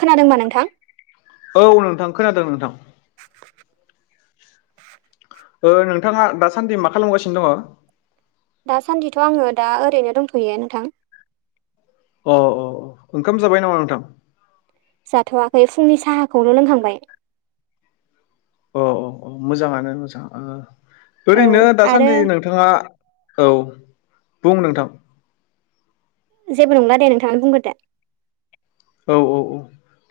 खोनादों बा नोंथां औ नोंथां खोनादों नोंथां [inaudible] नोंथाङा दासान्दि मा खालामगासिनो दङ? दासान्दिथ' आङो दा ओरैनो दंथ'यो नोंथां। अ अ ओंखाम जाबाय नामा नोंथां? जाथ'वाखै फुंनि साहाखौनो लोंखांबाय अ औ औ मोजाङानो मोजां औ ओरैनो आरो दासान्दि नोंथाङा औ बुं नोंथां जेबो नंला दे नोंथांयानो बुंग्रोदो। औ औ औ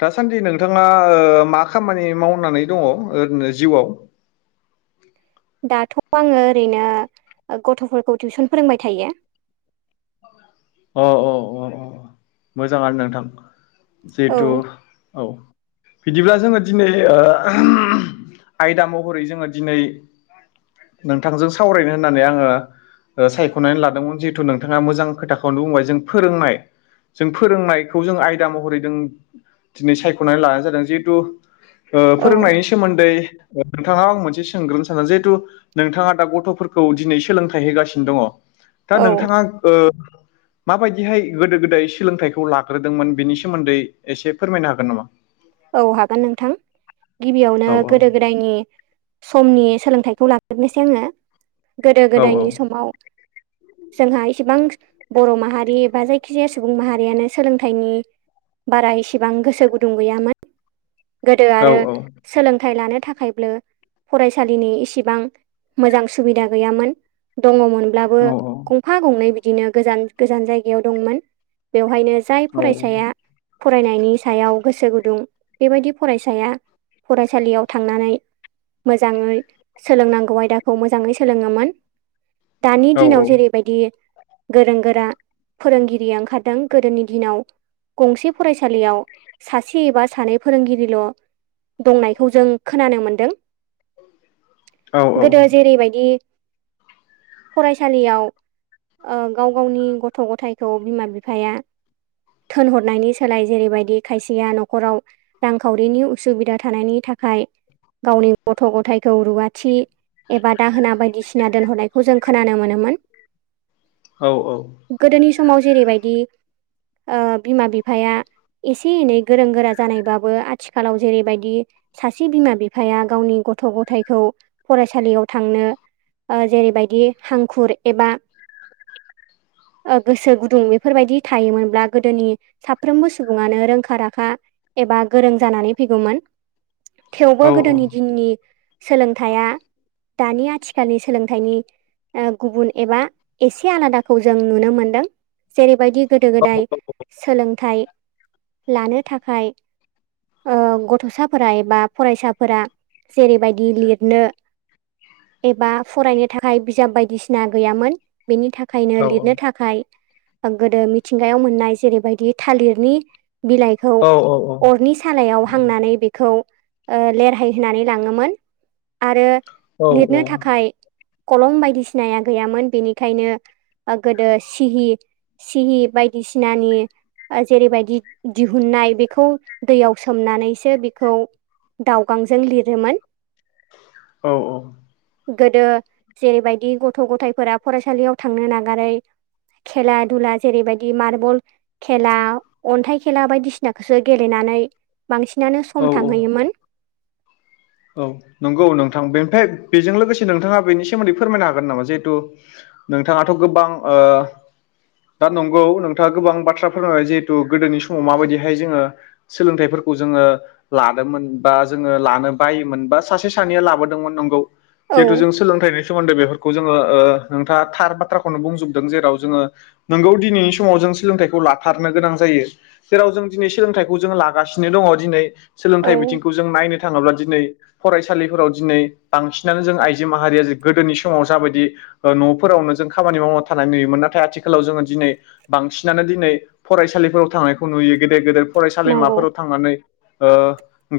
दासान्दि नोंथाङा मा खामानि मावनानै दङ ओरैनो जिउआव दाथ' आङो ओरैनो गथ'फोरखौ टिउसन फोरोंबाय थायो। अ औ अ अ मोजां आरो नोंथां औ जिहेथु औ। बिदिब्ला जोङो दिनै आयदा महरै जोङो दिनै नोंथांजों सावरायनो होननानै आङो सायख'नानै लादोंमोन जिहेथु नोंथाङा मोजां खोथाखौ नो बुंबाय जों फोरोंनाय जों फोरोंनायखौ जों आयदा महरै जों दिनै सायख'नानै लानाय जादों जिहेथु औ फोरोंनायनि सोमोन्दै नोंथांनाव आं मोनसे सोंग्रोनो सान जिहेतु नोंथाङा दा गथ'फोरखौ दिनै सोलोंथाइ होगासिनो दङ दा औ नोंथाङा माबायदिहाय गोदो गोदाय सोलोंथाइखौ लाग्रोदोंमोन बिनि सोमोन्दै एसे फोरमायनो हागोन नामा? औ हागोन नोंथां गिबियावनो औ गोदो गोदाय गोदायनि समनि सोलोंथाइखौ लाजोबनोसै आङो गोदो औ गोदायनि समाव जोंहा इसिबां बर' माहारि बा जायखिजाया सुबुं माहारियानो सोलोंथाइनि बारा इसिबां गोसो गुदुं गैयामोन। गोदो औ आरो सोलोंथाइ लानो थाखायबो फरायसालिनि इसिबां मोजां सुबिदा गैयामोन। दङमोन ब्लाबो औ गंफा गंनै बिदिनो गोजान गोजान जायगायाव दंमोन। बेवहायनो जाय औ फरायसाया फरायनायनि सायाव गोसो गुदुं बेबायदि फरायसाया फरायसालियाव थांनानै मोजाङै सोलोंनांगौ आयदाखौ मोजाङै सोलोङोमोन। दानि औ दिनाव जेरैबायदि गोरों गोरा फोरोंगिरिया ओंखारदों गोदोनि दिनाव गंसे फरायसालियाव सासे एबा सानै फोरोंगिरिल' दंनायखौ जों खोनानो मोन्दों। गोदो जेरैबायदि फरायसालियाव गाव गावनि गथ' गथायाइखौ बिमा बिफाया थिनहरनायनि सोलाय जेरैबायदि खायसेया न'खराव रांखावरिनि उसुबिदा थानायनि थाखाय गावनि गथ' गथायखौ रुवाथि एबा दाहोना बायदिसिना दोनहरनायखौ जों खोनानो मोनोमोन। औ औ गोदोनि समाव जेरैबायदि बिमा बिफाया एसे एनै गोरों गोरा जानायबाबो आथिखालाव जेरैबायदि सासे बिमा बिफाया गावनि गथ' गथायखौ फरायसालियाव थांनो जेरैबायदि हांखुर एबा गोसो गुदुं बेफोरबायदि थायोमोनब्ला गोदोनि साफ्रोमबो सुबुङानो रोंखा राखा एबा गोरों जानानै फैगौमोन औ थेवबो गोदोनि दिननि सोलोंथाइया दानि आथिखालनि सोलोंथाइनि ओ गुबुन एबा एसे आलादाखौ जों नुनो मोनदों। जेरैबायदि गोदो गोदाय सोलोंथाइ लानो थाखाय गथ'साफोरा एबा फरायसाफोरा जेरैबायदि लिरनो एबा फरायनो थाखाय बिजाब बायदिसिना गैयामोन। बेनि थाखायनो औ लिरनो थाखाय गोदो मिथिंगायाव मोननाय जेरैबायदि थालिरनि बिलाइखौ औ औ अरनि सालायाव हांनानै बेखौ लेरहाय होनोनानै लाङोमोन आरो औ लिरनो थाखाय कलम बायदिसिनाया गैयामोन बेनिखायनो गोदो सिहि सिहि बायदिसिनानि जेरैबायदि दिहुननाय बेखौ दैयाव सोमनानैसो बेखौ दावगांजों लिरोमोन औ औ गोदो जेरैबायदि गथ' गथायफोरा फरायसालियाव थांनो नागारै खेला दधुला जेरैबायदि मार्बल खेला अन्थाइ खेला बायदिसिनाखौसो गेले गेलेनानै बांसिनानो औ सम थांहैयोमोन औ नंगौ औ नोंथां बेनिफ्राय बेजों लोगोसे नोंथाङा बेनि सोमोन्दै फोरमायनो हागोन नामा जिहेतु नोंथाङाथ' गोबां दा नंगौ नोंथाङा गोबां बाथ्रा फोरमायबाय जिहेथु गोदोनि समाव माबायदिहाय जोङो सोलोंथाइफोरखौ जोङो लादोंमोन बा जोङो लानो बायोमोनबा सासे सानैया लाबोदोंमोन नंगौ औ जिहेथु जों सोलोंथाइनि सोमोन्दै बेफोरखौ जोङो नोंथाङा थार बाथ्राखौनो बुंजोबदों जेराव जोङो नोंगौ दिनैनि समाव जों सोलोंथाइखौ लाथारनो गोनां जायो जेराव जों दिनै सोलोंथाइखौ जों लागासिनो दङ दिनै सोलोंथाइ औ बिथिंखौ जों नायनो थाङोब्ला दिनै फरायसालिफोराव दिनै बांसिनानो जों आइजो माहारिया गोदोनि समाव जाबायदि न'फोरावनो जों खामानि मावना थानाय नुयोमोन नाथाय आथिखालाव जोङो दिनै बांसिनानो दिनै फरायसालिफोराव थांनायखौ नुयो गेदेर गेदेर नंगौ फरायसालिमाफोराव थांनानै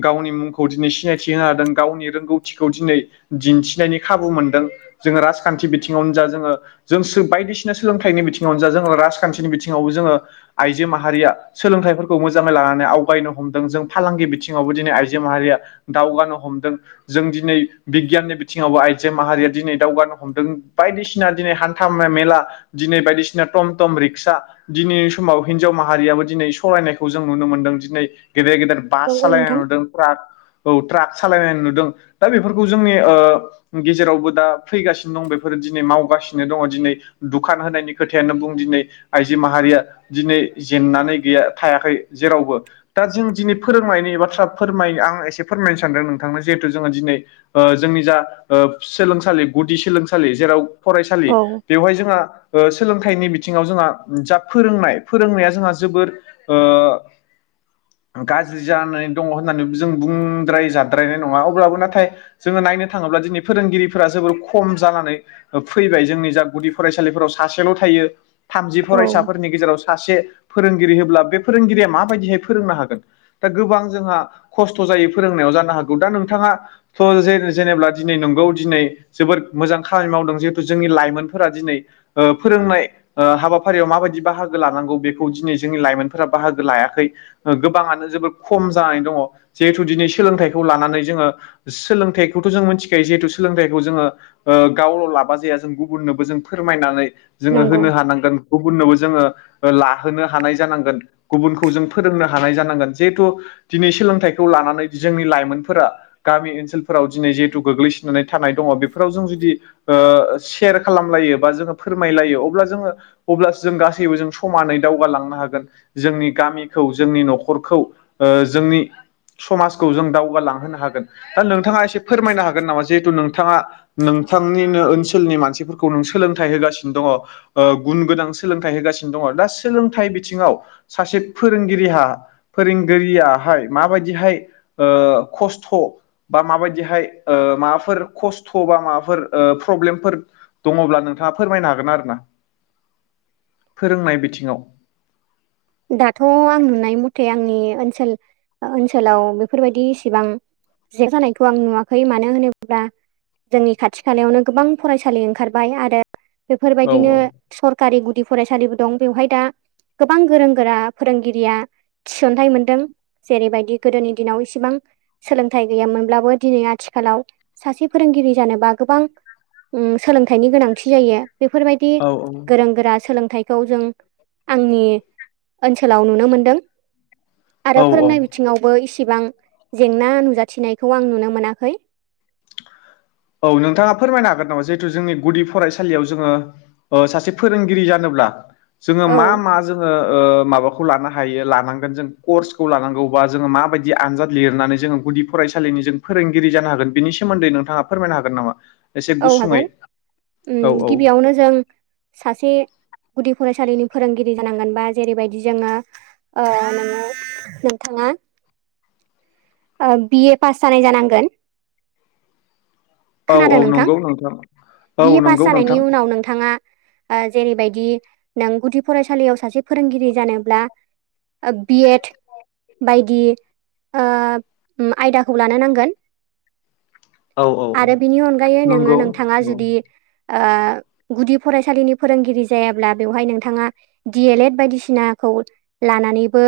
गावनि मुंखौ दिनै सिनाय होनो हादों गावनि रोंगौथिखौ दिनै दिन्थिनायनि खाबु मोनदों जोङो राजखान्थि बिथिङावनो जा जोङो जों बायदिसिना सोलोंथाइनि बिथिङावनो जा जोंङ राजखान्थिनि बिथिङावबो जोङो आइजो माहारिया सोलोंथाइफोरखौ मोजाङै लानानै आवगायनो हमदों जों फालांगि बिथिङावबो दिनै आइजो माहारिया दावगानो हमदों जों दिनै बिगियाननि बिथिङावबो आइजो माहारिया दिनै दावगानो हमदों बायदिसिना दिनै हान थामना मेला दिनै बायदिसिना टम टम रिक्सा दिनैनि समाव हिनजाव माहारियाबो दिनै सरायनायखौ जों नुनो मोनदों दिनै गेदेर गेदेर बास नंगौ सालायनाय नोंथां नुदों ट्राक औ ट्राक सालायनाय नुदों दा बेफोरखौ जोंनि गेजेरावबो दा फैगासिनो दं बेफोरो दिनै मावगासिनो दङ दिनै दुखान होनायनि खोथायानो बुं दिनै आइजो माहारिया दिनै जेननानै गैया थायाखै जेरावबो दा जों दिनै फोरोंनायनि बाथ्रा फोरमाय आं एसे फोरमायनो सानदों नोंथांनो जिहेथु जोङो दिनै जोंनि जा सोलोंसालि गुदि सोलोंसालि जेराव फरायसालि औ बेवहाय जोंहा सोलोंथाइनि बिथिङाव जोंहा जा फोरोंनाय फोरोंनाया जोंहा जबोद ओ गाज्रि जानानै दङ होननानै जों बुं द्राय जाद्रायनाय नङा अब्लाबो नाथाय जोङो नायनो थाङोब्ला दिनै फोरोंगिरिफोरा जोबोर खम जानानै फैबाय जोंनि जा गुदि फरायसालिफोराव सासेल' थायो थामजि औ फरायसाफोरनि गेजेरावसो सासे फोरोंगिरि होब्ला बे फोरोंगिरिया माबायदिहाय फोरोंनो हागोन दा गोबां जोंहा खस्थ' जायो फोरोंनायाव जानो हागौ दा नोंथाङा थ' ज जेनेबा दिनै नंगौ दिनै जोबोर मोजां खामानि मावदों जिहेथु जोंनि लाइमोनफोरा दिनै फोरोंनाय हाबाफारियाव माबायदि बाहागो लानांगौ बेखौ दिनै जोंनि लाइमोनफोरा बाहागो लायाखै गोबाङानो जोबोर खम जानानै दङ। जिहेथु दिनै सोलोंथाइखौ लानानै जोङो सोलोंथाइखौथ' जों मिथिखायो जिहेथु सोलोंथाइखौ जोङो गावल' लाबा जाया जों गुबुननोबो जों फोरमायनानै जोङो नंगौ होनो हानांगोन गुबुननोबो जोङो लाहोनो हानाय जानांगोन गुबुनखौ जों फोरोंनो हानाय जानांगोन जिहेथु दिनै सोलोंथाइ खौ लानानै जोंनि लाइमोनफोरा गामि ओनसोलफोराव दिनै जिहेथु गोग्लैसोनानै थानाय दङ बेफोराव जों जुदि सेयार खालामलायो बा जोङो फोरमायलायो अब्ला जोङो अब्लासो जों गासैबो जों समानै दावगालांनो हागोन। जोंनि गामिखौ जोंनि न'खरखौ जोंनि समाजखौ जों दावगालांहोनो हागोन दा नोंथाङा एसे फोरमायनो हागोन नामा जिहेथु नोंथाङा नोंथांनिनो ओनसोलनि मानसिफोरखौ नों सोलोंथाइ होगासिनो दङ। गुन गोनां सोलोंथाइ होगासिनो दङ दा सोलोंथाइ बिथिङाव सासे फोरोंगिरिहा फोरोंगिरियाहाय माबायदि बिदिहाय खस्थ' बा माबायदिहाय माबाफोर खस्थ' बा माबाफोर प्रब्लेमफोर दङब्ला नोंथाङा फोरमायनो हागोन आरोना फोरोंनाय बिथिङाव दाथ' आं नुनाय मथे आंनि ओनसोल ओनसोलाव बेफोरबायदि इसेबां जेक जानायखौ आं नुवाखै मानो होनोब्ला जोंनि खाथि खालायावनो गोबां फरायसालि ओंखारबाय आरो औ बेफोरबायदिनो सरकारि गुदि फरायसालिबो दं बेवहाय दा गोबां गोरों गोरा फोरोंगिरिया थिसनथायाइ मोनदों जेरैबायदि गोदोनि दिनाव इसिबां सोलोंथाइ गैयामोनब्लाबो दिनै आथिखालाव सासे फोरोंगिरि जानोबा गोबां सोलोंथाइनि गोनांथि जायो बेफोरबायदि औ औ बि गोरों गोरा सोलोंथाइखौ जों आंनि ओनसोलाव नुनो मोनदों औ आरो औ फोरोंनाय बिथिङावबो इसिबां जेंना नुजाथिनायखौ आं नुनो मोनाखै। औ नोंथाङा फोरमायनो हागोन नामा जिहेतु जोंनि गुदि फरायसालियाव जोङो सासे फोरोंगिरि जानोब्ला जोङो औ मा मा जोङो माबाखौ खौ लानो हायो लानांगोन जों कर्सखौ लानांगौबा जोङो माबायदि आनजाद लिरनानै जोङो गुदि फरायसालिनि जों फोरोंगिरि जानो हागोन बिनि सोमोन्दै नोंथाङा फोरमायनो हागोन नामा? एसे औ गुसुङै हागोन औ औ गिबियावनो जों सासे गुदि फरायसालिनि फोरोंगिरि जानांगोन बा जेरैबायदि जोङो औ नोंङो नोंथाङा बि ए पास जानाय जानांगोन। औ औ खोनादों नोंथां नंगौ औ बिए नंगौ पास नोंथां जानायनि उनाव नोंथाङा ओ जेरैबायदि नों गुदि फरायसालियाव सासे फोरोंगिरि जानोब्ला बि एड बायदि आयदाखौ लानो नांगोन औ औ आरो बिनि अनगायै नोङो नंगौ नोंथाङा औ जुदि गुदि फरायसालिनि फोरोंगिरि जायाब्ला बेवहाय नोंथाङा दि एल एड बायदिसिनाखौ लानानैबो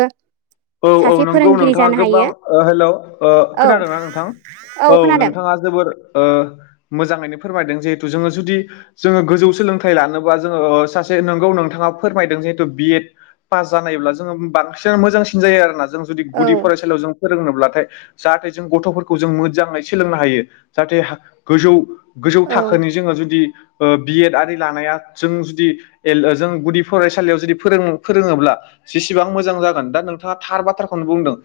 औ औ सासे नंगौ फोरोंगिरि नोंथाङा जानो हायो गोबां हेल' औ खोनादोंना नोंथां औ नोंथाङा जोबोर मोजाङैनो फोरमायदों जिहेथु जोङो जुदि जोङो गोजौ सोलोंथाइ लानोबा जोङो सासे नोंगौ नोंथाङा फोरमायदों जिहेथु बिएड पास जानायब्ला जोङो बांसिन मोजांसिन जायो आरोना जों जुदि औ गुदि फरायसालियाव जों फोरोंनोब्लाथाय जाहाथे जों गथ'फोरखौ जों मोजाङै सोलोंनो हायो जाहाथे गोजौ गोजौ औ थाखोनि जोङो जुदि बिएड आरि लानाया जों जुदि एल जों गुदि फरायसालियाव जुदि फोरों-फोरोङोब्ला जेसेबां मोजां जागोन दा नों थार बाथ्राखौनो बुंदों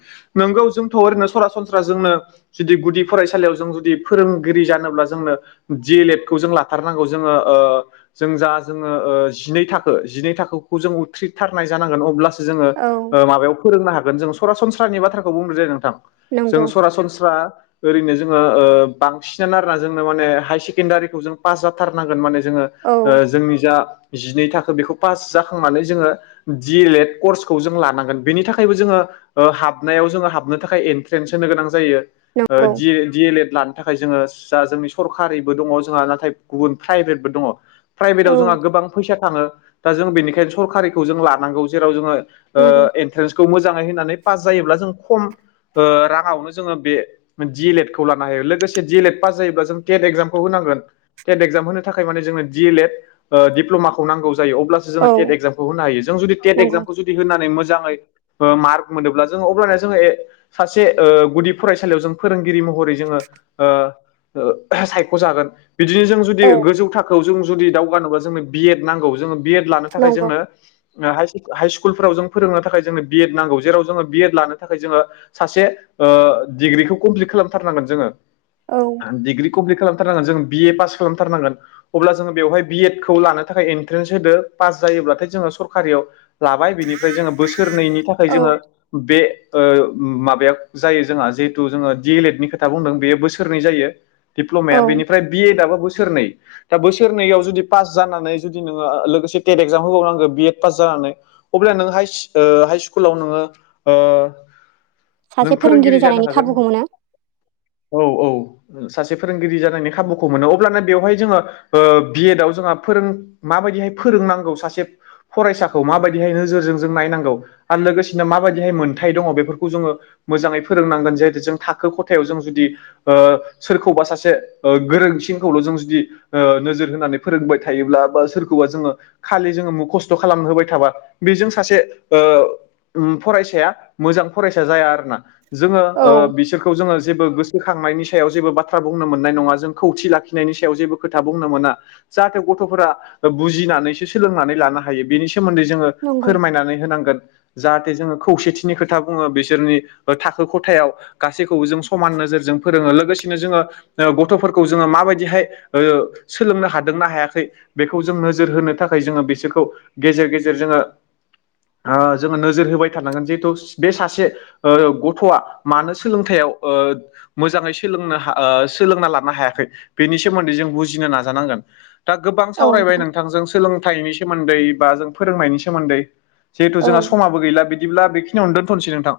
नोंगौ जोंथ' ओरैनो सरासनस्रा जोंनो जुदि गुदि फरायसालियाव जों जुदि फोरोंगिरि जानोब्ला जोंनो दि एल एड खौ जों लाथारनांगौ जोङो जों जा जोङो जिनै थाखो जिनै थाखोखौ जों उथ्रिथारनाय जानांगोन अब्लासो जोङो औ माबायाव फोरोंनो हागोन जों सरासनस्रानि बाथ्राखौ बुंदोदै नोंथां जों नंगौ सरासनस्रा ओरैनो जोङो बांसिनानो आरोना जोंनो माने हाय सेकेण्डारिखौ जों पास जाथारनांगोन माने जोङो औ जोंनि जा जिनै थाखो बेखौ पास जाखांनानै जोङो दि एल एड कर्सखौ जों लानांगोन बेनि थाखाय थाखायबो जोङो हाबनायाव जोङो हाबनो थाखाय एन्ट्रेन्स होनो गोनां जायो। नंगौ दि एल एड थाखाय जोङो जा जोंनि सरकारिबो दङ जोंहा नाथाय गुबुन प्राइभेटबो दङ। औ प्राइभेटआव जोंहा गोबां फैसा थाङो दा जों बेनिखायनो सरकारिखौ जों लानांगौ जेराव जोङो नंगौ एन्ट्रेन्सखौ मोजाङै होननानै पास जायोब्ला जों खम राङावनो जोङो बे दि एल एड खौ लानो हायो लोगोसे दि एल एड पास जायोब्ला जों टेट एक्जामखौ होनांगोन टेनट एक्जाम होनो थाखाय माने जोंङनो डि एल एड डिप्ल'माखौ नांगौ जायो अब्ला सो औ टेट एक्जामखौ होनो हायो जों जुदि तेट नंगौ एक्जामखौ जुदि होनानै मोजाङै मार्क मोनोब्ला जोङो अब्लानो जोङो ए सासे गुदि फरायसालियाव जों फोरोंगिरि महरै जोङो सायख'जागोन बिदिनो जों जुदि औ गोजौ थाखोआव जों जुदि दावगानोबा जोंनो बिएड नांगौ जोङो बि एड लानो थाखाय नंगौ जोंनो हाइ स्कुलफोराव जों फोरोंनो थाखाय जोंनो बिएड नांगौ जेराव जोङो बिएड लानो थाखाय जोङो सासे डिग्रिखौ कमप्लिट खालामथारनांगोन जोङो औ डिग्रि कमप्लिट खालामथारनांगोन जों बिए पास खालामथारनांगोन। अब्ला जोङो बेवहाय बि एद खौ लानो थाखाय एन्ट्रेन्स होदो पास जायोब्लाथाय जोङो सरकारियाव लाबाय बिनिफ्राय जोङो बोसोरनैनि थाखाय औ जोङो बे माबायाव जायो जोंहा जिहेतु जोङो डि एल एड नि खोथा बुंदों बेयो बोसोरनै जायो। दिप्ल'माया औ बेनिफ्राय बिएडाबो बोसोरनै दा बोसोरनैयाव जुदि पास जानानै जुदि नोङो लोगोसे टेट एक्जाम होबावनांगो बि एड पास जानानै अब्ला नों हाइस-हाइ स्कुलाव नोङो नों सासे फोरोंगिरि जानो जानायनि हागोन खाबुखौ मोनो। औ औ सासे फोरोंगिरि जानायनि खाबुखौ मोनो अब्लानो बेवहाय जोङो बिएदाव जोंहा फोरों माबायदिहाय फोरोंनांगौ सासे फरायसाखौ माबायदिहाय नोजोरजों जों नायनांगौ आरो लोगोसेनो माबायदिहाय मोनथाय दङ बेफोरखौ जोङो मोजाङै फोरोंनांगोन जिहेतु जों थाखो खथायाव जों जुदि सोरखौबा सासे गोरोंसिनखौल' जों जुदि नोजोर होनानै फोरोंबाय थायोब्ला बा सोरखौबा जोङो खालि जोङो मखस्थ' खालामनो होबाय थाबा बेजों सासे फरायसाया मोजां फरायसा जाया आरोना जोङो औ बिसोरखौ जोङो जेबो गोसो बोखांनायनि सायाव जेबो बाथ्रा बुंनो मोननाय नङा जों खौथि लाखिनायनि सायाव जेबो खोथा बुंनो मोना। जाहाथे गथ'फोरा बुजिनानैसो सोलोंनानै लानो हायो बेनि सो सोमोन्दै जोङो नंगौ फोरमायनानै होनांगोन। जाहाथे जोङो खौसेथिनि खोथा बुङो बिसोरनि थाखो खथायाव गासैखौबो जों समान नोजोरजों फोरोङो लोगोसेनो जोङो ओ गथ'फोरखौ जोङो माबायदिहाय सोलोंनो हादोंनाा हायाखै बेखौ जों नोजोर होनो थाखाय जोङो बिसोरखौ गेजेर गेजेर जोङो ओ जोङो नोजोर होबाय थारनांगोन जिहेथु बे सासे ओ गथ'आ मानो सोलोंथाइयाव ओ मोजाङै सोलोंनो हा सोलोंना लानो हायाखै बेनि सोमोन्दै जों बुजिनो नाजानांगोन। दा गोबां औ सावरायबाय नोंथां नोंथांजों सोलोंथाइनि सोमोन्दै बा जों फोरोंनायनि सोमोन्दै जिहेथु औ जोंहा समाबो गैला बिदिब्ला बेखिनिनो दोनथ'सै नोंथां।